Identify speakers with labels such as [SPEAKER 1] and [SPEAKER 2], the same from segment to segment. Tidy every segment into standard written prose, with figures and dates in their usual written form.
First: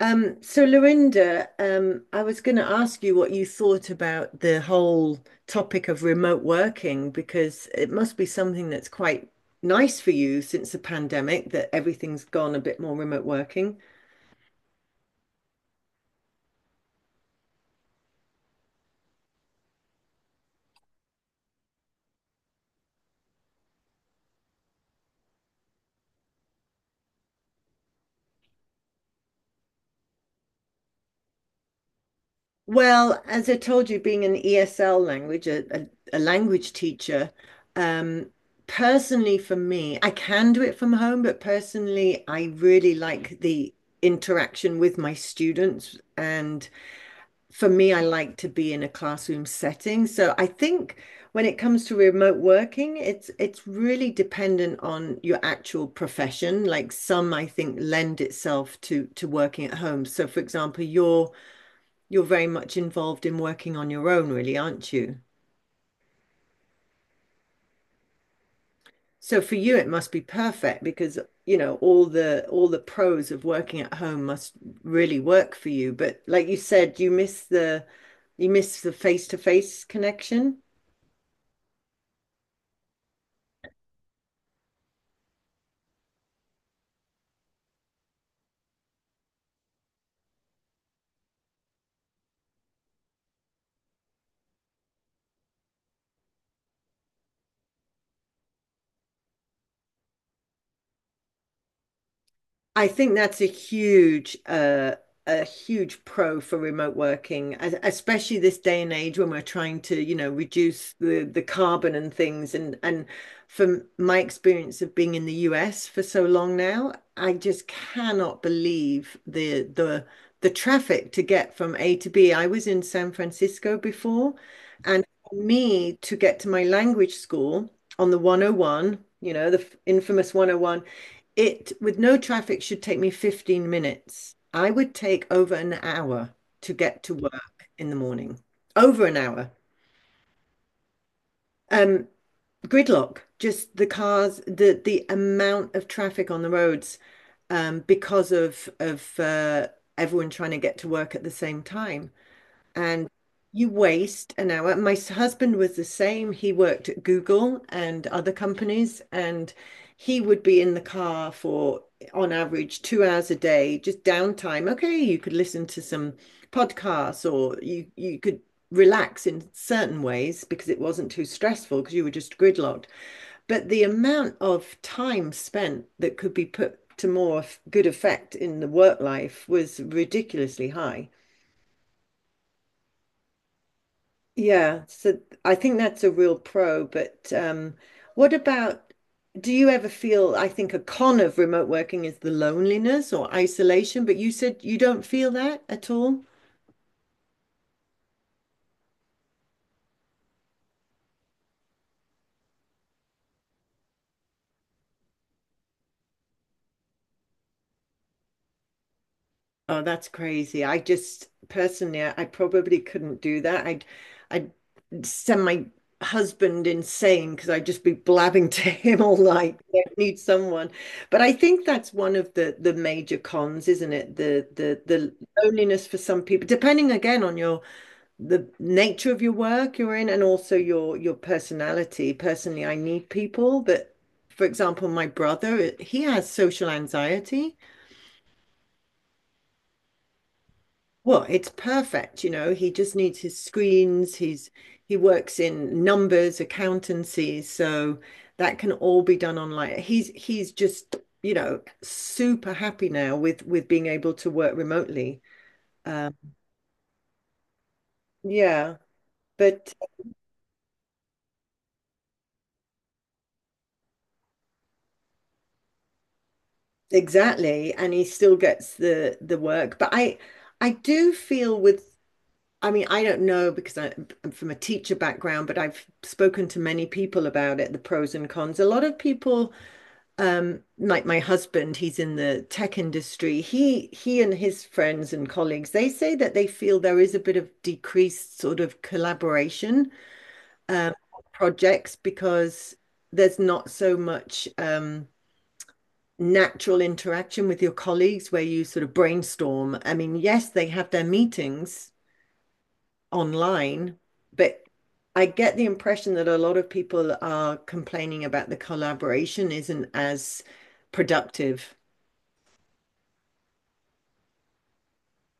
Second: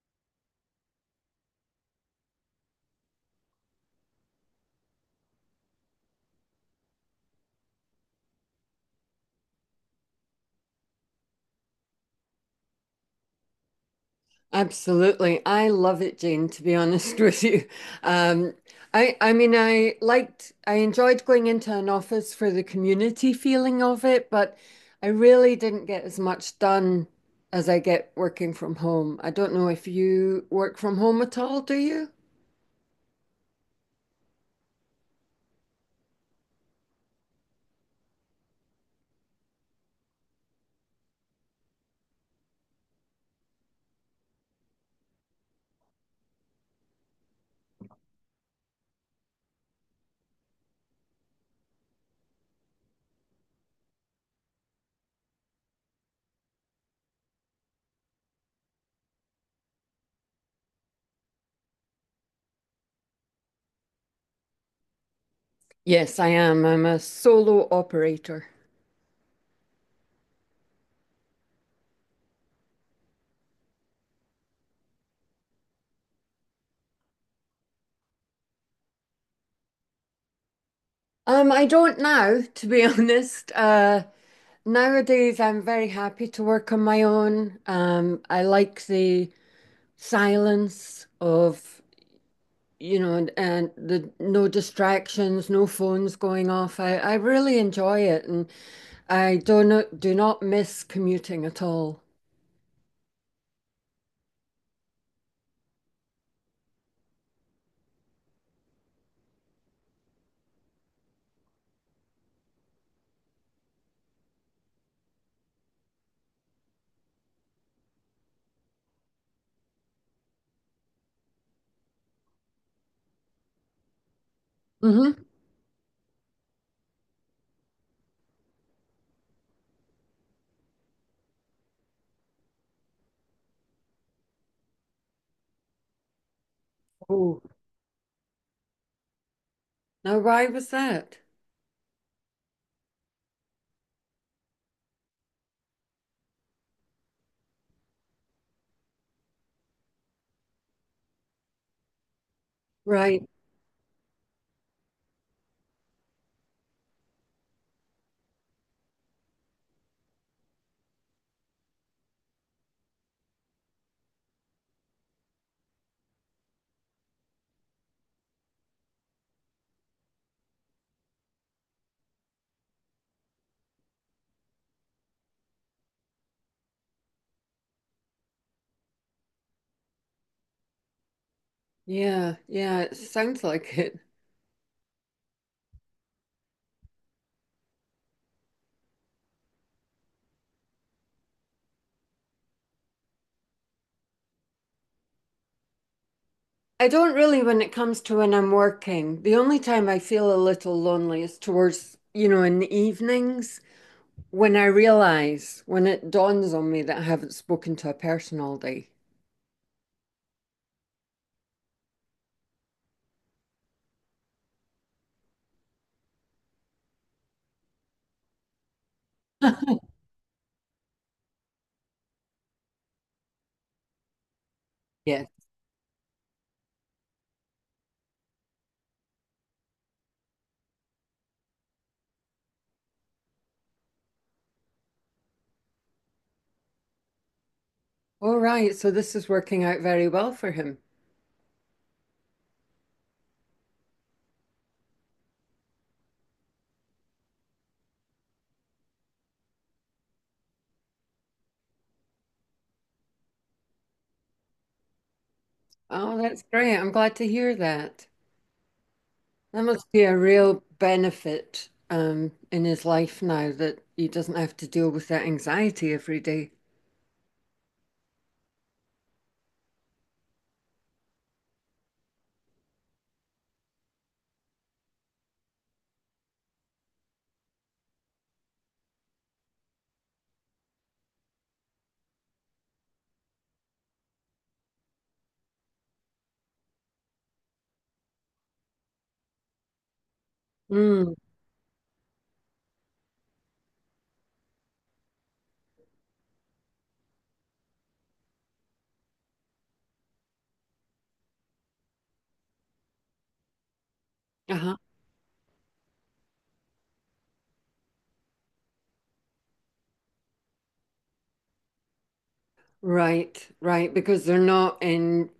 [SPEAKER 1] So Lorinda, I was going to ask you what you thought about the whole topic of remote working because it must be something that's quite nice for you since the pandemic that everything's gone a bit more remote working.
[SPEAKER 2] Absolutely. I love it, Jane, to be honest with you. Um, I enjoyed going into an office for the community feeling of it, but I really didn't get as much done as I get working from home. I don't know if you work from home at all, do you?
[SPEAKER 1] Well, as I told you, being an ESL language, a language teacher, um, personally for me, I can do it from home, but personally, I really like the interaction with my students, and for me, I like to be in a classroom setting. So I think when it comes to remote working, it's really dependent on your actual profession. Like some, I think, lend itself to working at home. So for example, you're very much involved in working on your own, really, aren't you?
[SPEAKER 2] Yes, I am. I'm a solo operator.
[SPEAKER 1] So for you, it must be perfect because you know all the pros of working at home must really work for you. But like you said, you miss the face-to-face connection.
[SPEAKER 2] I don't now, to be honest. Nowadays, I'm very happy to work on my own. I like the silence of and the no distractions, no phones going off. I really enjoy it, and I do not miss commuting at all.
[SPEAKER 1] I think that's a huge pro for remote working, especially this day and age when we're trying to, you know, reduce the carbon and things. And from my experience of being in the US for so long now, I just cannot believe the traffic to get from A to B. I was in San Francisco before, and
[SPEAKER 2] hmm
[SPEAKER 1] for me to get to my language school on the 101, you know, the infamous 101, it, with no traffic, should take me 15 minutes. I would take over an hour to get to
[SPEAKER 2] oh,
[SPEAKER 1] work in the morning. Over an hour.
[SPEAKER 2] now why was that?
[SPEAKER 1] Um, Gridlock, just the cars, the amount of traffic on the roads, because of everyone trying to get to work at the same time, and
[SPEAKER 2] Right.
[SPEAKER 1] you waste an hour. My husband was the same. He worked at Google and other companies, and he would be in the car for, on average, 2 hours a day, just downtime. Okay, you could listen to some podcasts, or you could relax in certain ways because it wasn't too stressful because you were just gridlocked. But the amount of time spent that could be put to more good effect in the work life was ridiculously high.
[SPEAKER 2] Yeah, yeah, it sounds like it.
[SPEAKER 1] Yeah, so I think that's a real pro, but what about, do you ever feel, I think a con of remote working is the loneliness or isolation, but you said you don't feel that at all?
[SPEAKER 2] I don't really, when it comes to when I'm working. The only time I feel a little lonely is towards, you know, in the evenings, when I realize, when it dawns on me that I haven't spoken to a person all day.
[SPEAKER 1] Oh, that's crazy. I just personally, I probably couldn't do that. I'd send my husband insane because I'd just be blabbing to him all night. I need someone. But I think that's one of the major cons, isn't it? The
[SPEAKER 2] Yes.
[SPEAKER 1] loneliness for some people, depending again on your the nature of your work you're in, and also your personality. Personally, I need people, but for example, my brother, he has social anxiety.
[SPEAKER 2] All right. So this is working out very well for him.
[SPEAKER 1] Well, it's perfect, you know. He just needs his screens. He works in numbers, accountancy, so that can all be done online. He's just, you know, super happy now with being able to work remotely. Um,
[SPEAKER 2] Oh, that's great. I'm glad to hear that.
[SPEAKER 1] yeah,
[SPEAKER 2] That
[SPEAKER 1] but
[SPEAKER 2] must be a real benefit, in his life now that he doesn't have to deal with that anxiety every day.
[SPEAKER 1] Exactly, and he still gets the work. But I do feel with, I mean, I don't know because I'm from a teacher background, but I've spoken to many people about it, the pros and cons. A lot of people, like my husband, he's in the tech industry, he and his friends and colleagues, they say that they feel there is a bit of decreased sort of collaboration, um
[SPEAKER 2] Mm.
[SPEAKER 1] projects, because there's not so much natural interaction with your colleagues where you sort of brainstorm. I mean, yes, they have their meetings online, but
[SPEAKER 2] Uh-huh.
[SPEAKER 1] I get the impression that a lot of people are complaining about the collaboration isn't as productive.
[SPEAKER 2] Right, right. Because they're not in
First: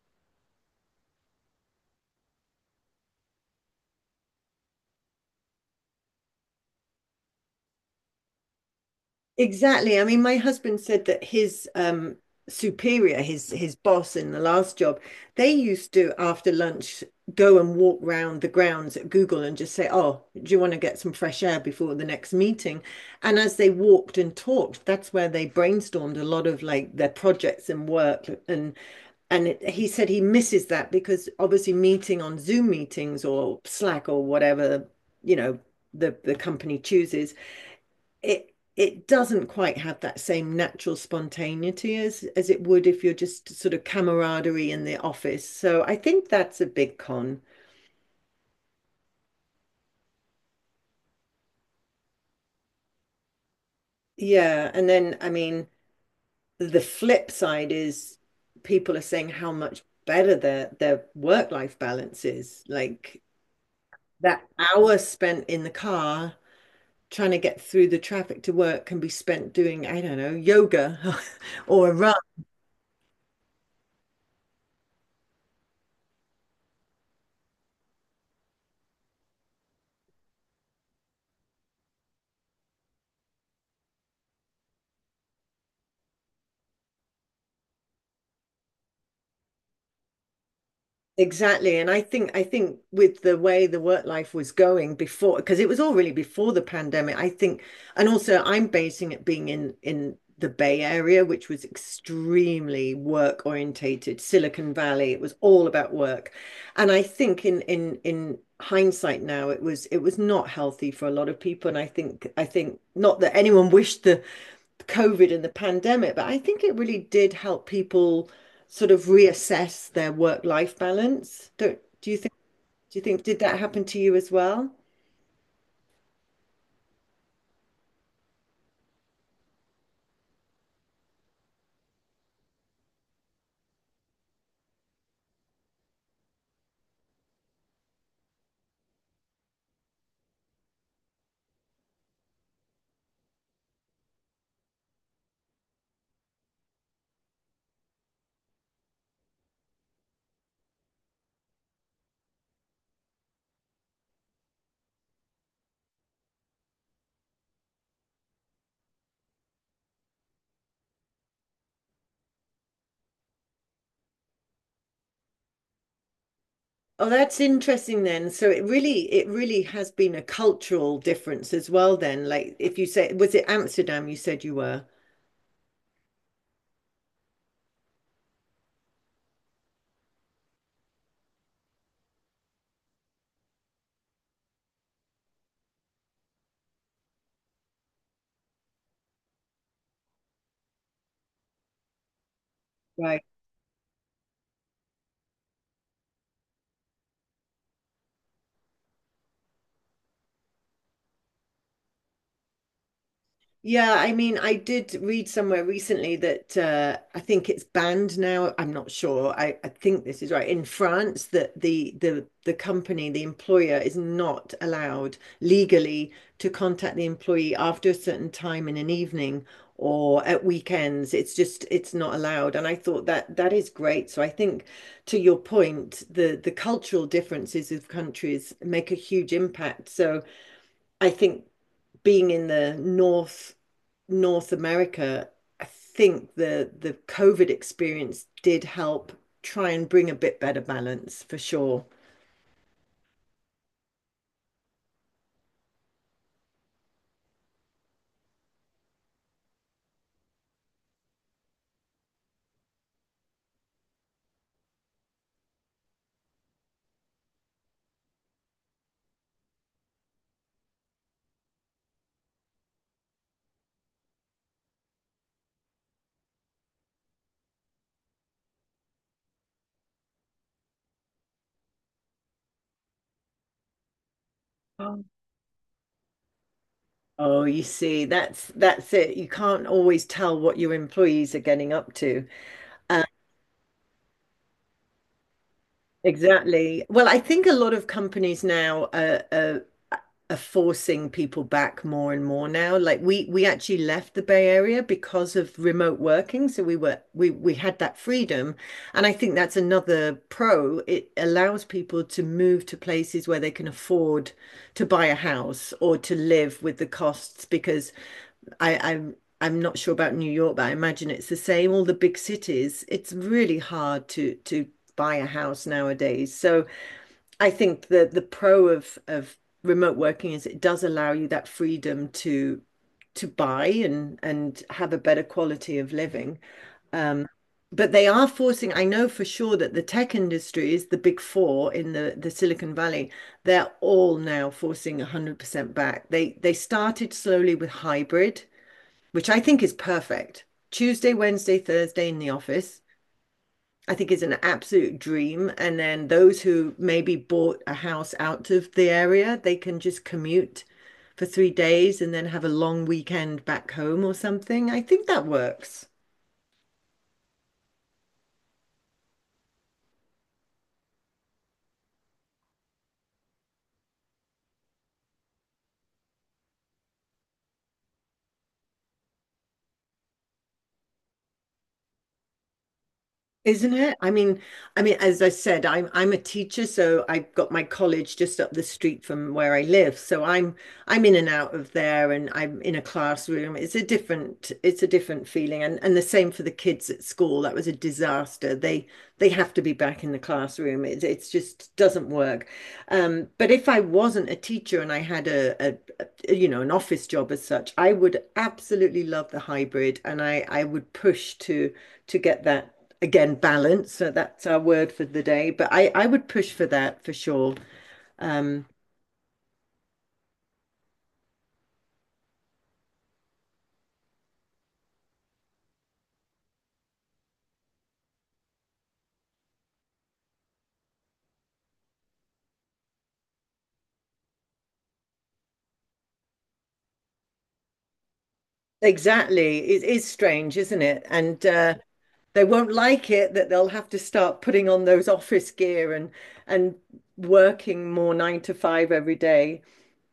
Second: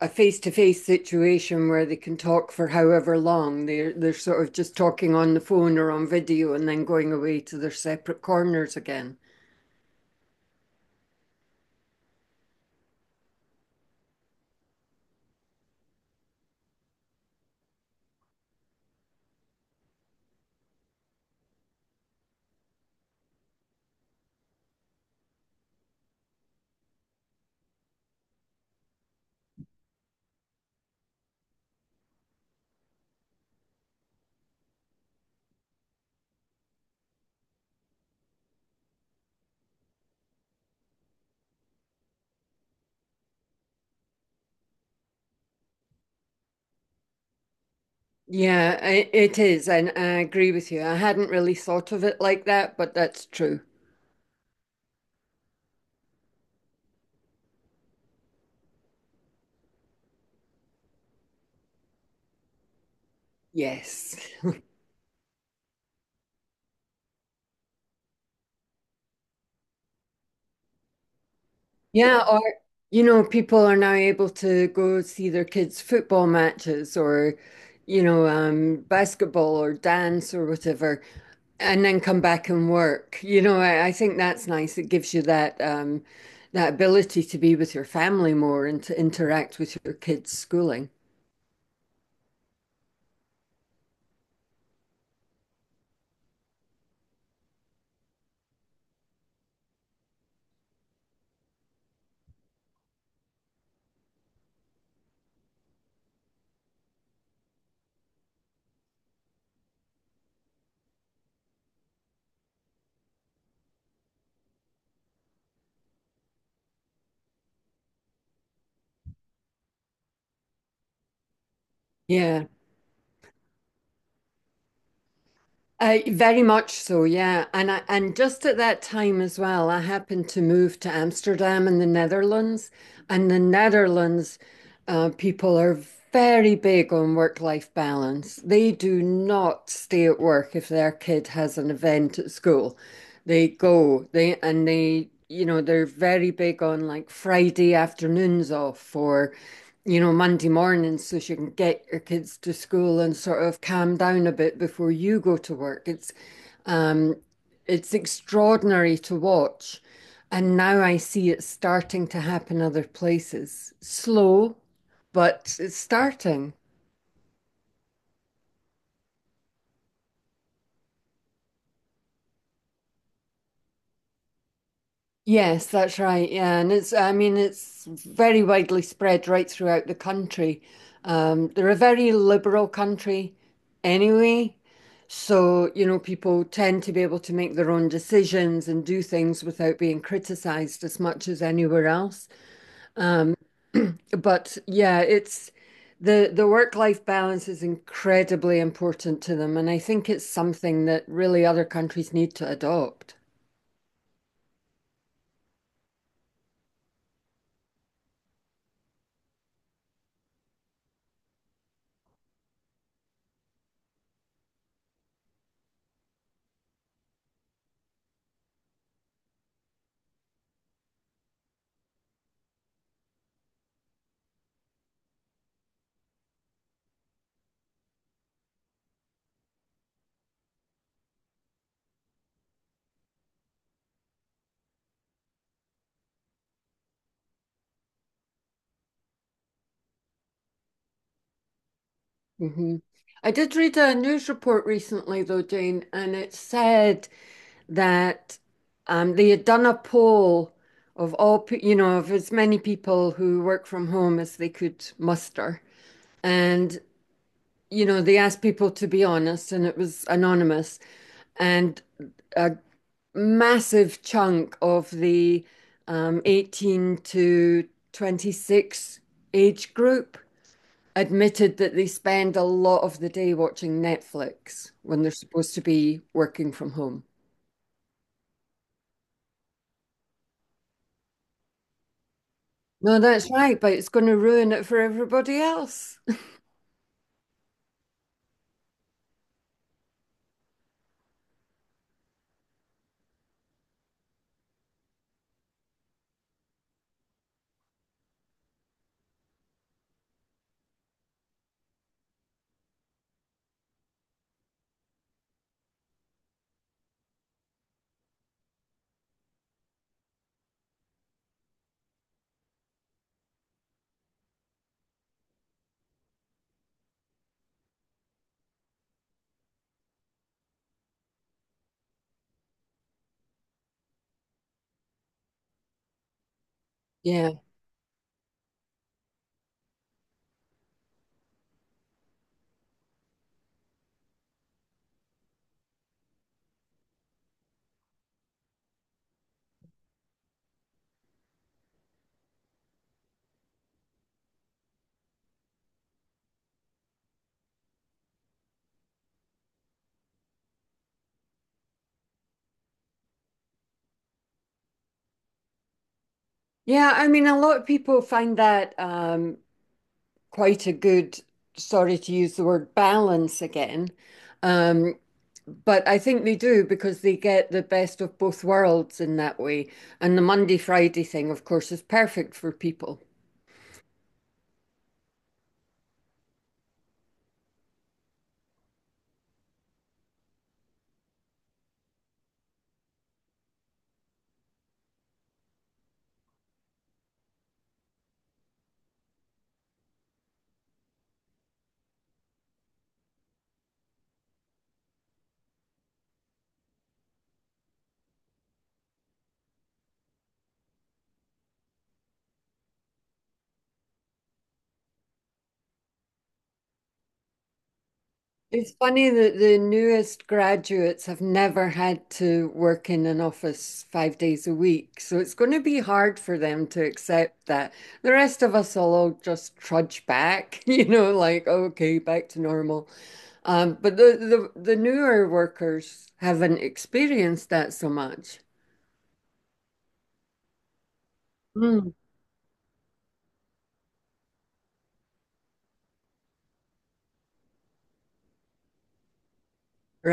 [SPEAKER 2] a face-to-face situation where they can talk for however long. They're sort of just talking on the phone or on video and then going away to their separate corners again.
[SPEAKER 1] Exactly. I mean, my husband said that his superior, his boss in the last job, they used to, after lunch, go and walk round the grounds at Google and just say, "Oh, do you want to get some fresh air before the next meeting?" And as they walked and talked, that's where they brainstormed a lot of like their projects and work. And he said he misses that because obviously meeting on Zoom meetings or Slack or whatever, you know, the company chooses, it doesn't quite have that same natural spontaneity as it would if you're just sort of camaraderie in the office. So I think that's a big con.
[SPEAKER 2] Yeah, it is, and I agree with you. I hadn't really thought of it like that, but that's true.
[SPEAKER 1] Yeah, and then, I mean, the flip side is people are saying how much better their work-life balance is. Like
[SPEAKER 2] Yes.
[SPEAKER 1] that hour spent in the car trying to get through the traffic to work can be spent doing, I don't know, yoga or a run.
[SPEAKER 2] Yeah, or you know, people are now able to go see their kids' football matches or, you know, basketball or dance or whatever, and then come back and work. You know, I think that's nice. It gives you that that ability to be with your family more and to interact with your kids' schooling.
[SPEAKER 1] Exactly. And I think with the way the work life was going before, because it was all really before the pandemic, I think, and also I'm basing it being in the Bay Area, which was extremely work orientated, Silicon Valley, it was all about work. And I think in hindsight now, it was not healthy for a lot of people. And I think, not that anyone wished the COVID and the pandemic, but I think it really did help people sort of reassess their work-life balance. Don't, Do you think,
[SPEAKER 2] Yeah.
[SPEAKER 1] do you think, did that happen to you as well?
[SPEAKER 2] Very much so, yeah. And just at that time as well, I happened to move to Amsterdam in the Netherlands. And the Netherlands, people are very big on work-life balance. They do not stay at work if their kid has an event at school. They go, they and they, you know, they're very big on like Friday afternoons off, or you know, Monday morning so she can get your kids to school and sort of calm down a bit before you go to work. Um, it's extraordinary to watch. And now I see it starting to happen other places. Slow, but it's starting.
[SPEAKER 1] Oh, that's interesting then. So it really has been a cultural difference as well then. Like, if you say, was it Amsterdam you said you were?
[SPEAKER 2] Yes, that's right. Yeah, and it's, I mean, it's very widely spread right throughout the country. They're a very liberal country anyway, so you know, people tend to be able to make their own decisions and do things without being criticized as much as anywhere else.
[SPEAKER 1] Right.
[SPEAKER 2] Um, but yeah, it's, the work-life balance is incredibly important to them, and I think it's something that really other countries need to adopt.
[SPEAKER 1] Yeah, I mean, I did read somewhere recently that, I think it's banned now. I'm not sure. I think this is right. In France, that the company, the employer, is not allowed legally to contact the employee after a certain time in an evening or at weekends. It's just, it's not allowed. And I thought that that is great. So I think, to your point, the cultural differences of countries make a huge impact. So I think being in the north North America, I think the COVID experience did help try and bring a bit better balance for sure.
[SPEAKER 2] hmm I did read a news report recently, though, Jane, and it said that they had done a poll of you know, of as many people who work from home as they could muster. And, you know, they asked people to be honest, and it was anonymous. And a massive chunk of the 18 to 26 age group admitted that they spend a lot of the day watching Netflix
[SPEAKER 1] Oh.
[SPEAKER 2] when they're supposed to be working from home.
[SPEAKER 1] Oh, you see, that's it. You can't always tell what your employees are getting up to.
[SPEAKER 2] No, that's right, but it's going to ruin it for everybody else.
[SPEAKER 1] Exactly. Well, I think a lot of companies now are forcing people back more and more now. Like we actually left the Bay Area because of remote working, so we had that freedom, and I think that's another pro. It allows people to move to places where they can afford to buy a house or to live with the costs, because I'm not sure about New York, but I imagine it's the same. All the big cities, it's really hard to buy a house nowadays. So I think the pro of remote working is it does allow you that freedom to buy and have a better quality of living.
[SPEAKER 2] Yeah.
[SPEAKER 1] But they are forcing, I know for sure, that the tech industry is the big four in the Silicon Valley. They're all now forcing 100% back. They started slowly with hybrid, which I think is perfect. Tuesday, Wednesday, Thursday in the office I think is an absolute dream. And then those who maybe bought a house out of the area, they can just commute for 3 days and then have a long weekend back home or something. I think that works.
[SPEAKER 2] Yeah, I mean, a lot of people find that quite a good, sorry to use the word balance again. Um, but I think they do because they get the best of both worlds in that way. And the Monday Friday thing, of course, is perfect for people.
[SPEAKER 1] Isn't it? I mean, as I said, I'm a teacher, so I've got my college just up the street from where I live. So I'm in and out of there, and I'm in a classroom. It's a different feeling. And the same for the kids at school. That was a disaster. They have to be back in the classroom. It's just, doesn't work. But if I wasn't a teacher and I had you know, an office job as such, I would absolutely love the hybrid, and I would push to get that, again, balance. So that's our word for the day. But I would push for that for sure. Um,
[SPEAKER 2] It's funny that the newest graduates have never had to work in an office 5 days a week. So it's going to be hard for them to accept that. The rest of us will all just trudge back, you know, like, okay, back to normal. But the newer workers haven't experienced that so much.
[SPEAKER 1] exactly, it is strange, isn't it? And
[SPEAKER 2] Mm.
[SPEAKER 1] They won't like it that they'll have to start putting on those office gear and and working more nine to five every day.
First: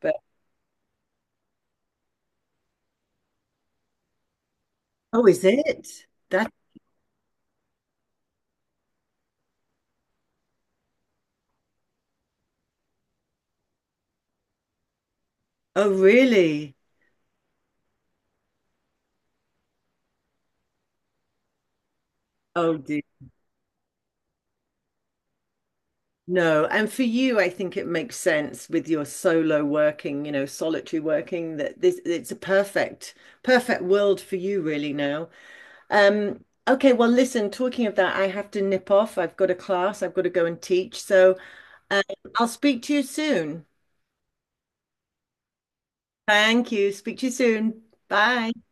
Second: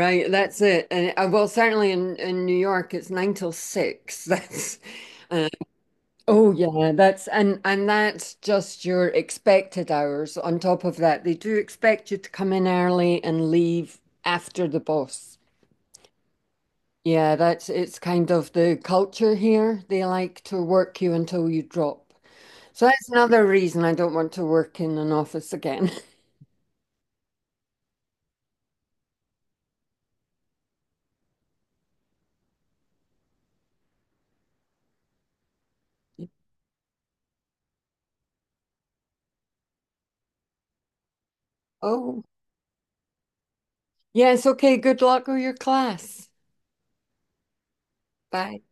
[SPEAKER 1] But
[SPEAKER 2] that's it. And well, certainly in New York, it's 9 till 6. That's
[SPEAKER 1] oh, is
[SPEAKER 2] uh,
[SPEAKER 1] it? That,
[SPEAKER 2] oh yeah, that's, and that's just your expected hours. On top of that, they do expect you to come in early and leave after the boss.
[SPEAKER 1] oh, really?
[SPEAKER 2] Yeah, that's, it's kind of the culture here. They like to work you until you drop.
[SPEAKER 1] Oh,
[SPEAKER 2] So
[SPEAKER 1] dear.
[SPEAKER 2] that's another reason I don't want to work in an office again.
[SPEAKER 1] No. And for you, I think it makes sense with your solo working, you know, solitary working, that this, it's a perfect, perfect world for you really now. Okay, well, listen, talking of that, I have to nip off. I've got a class, I've got to go and teach. So, um,
[SPEAKER 2] Oh,
[SPEAKER 1] I'll speak to you soon.
[SPEAKER 2] yes, okay, good luck with your class.
[SPEAKER 1] Thank you. Speak to you soon. Bye.
[SPEAKER 2] Bye.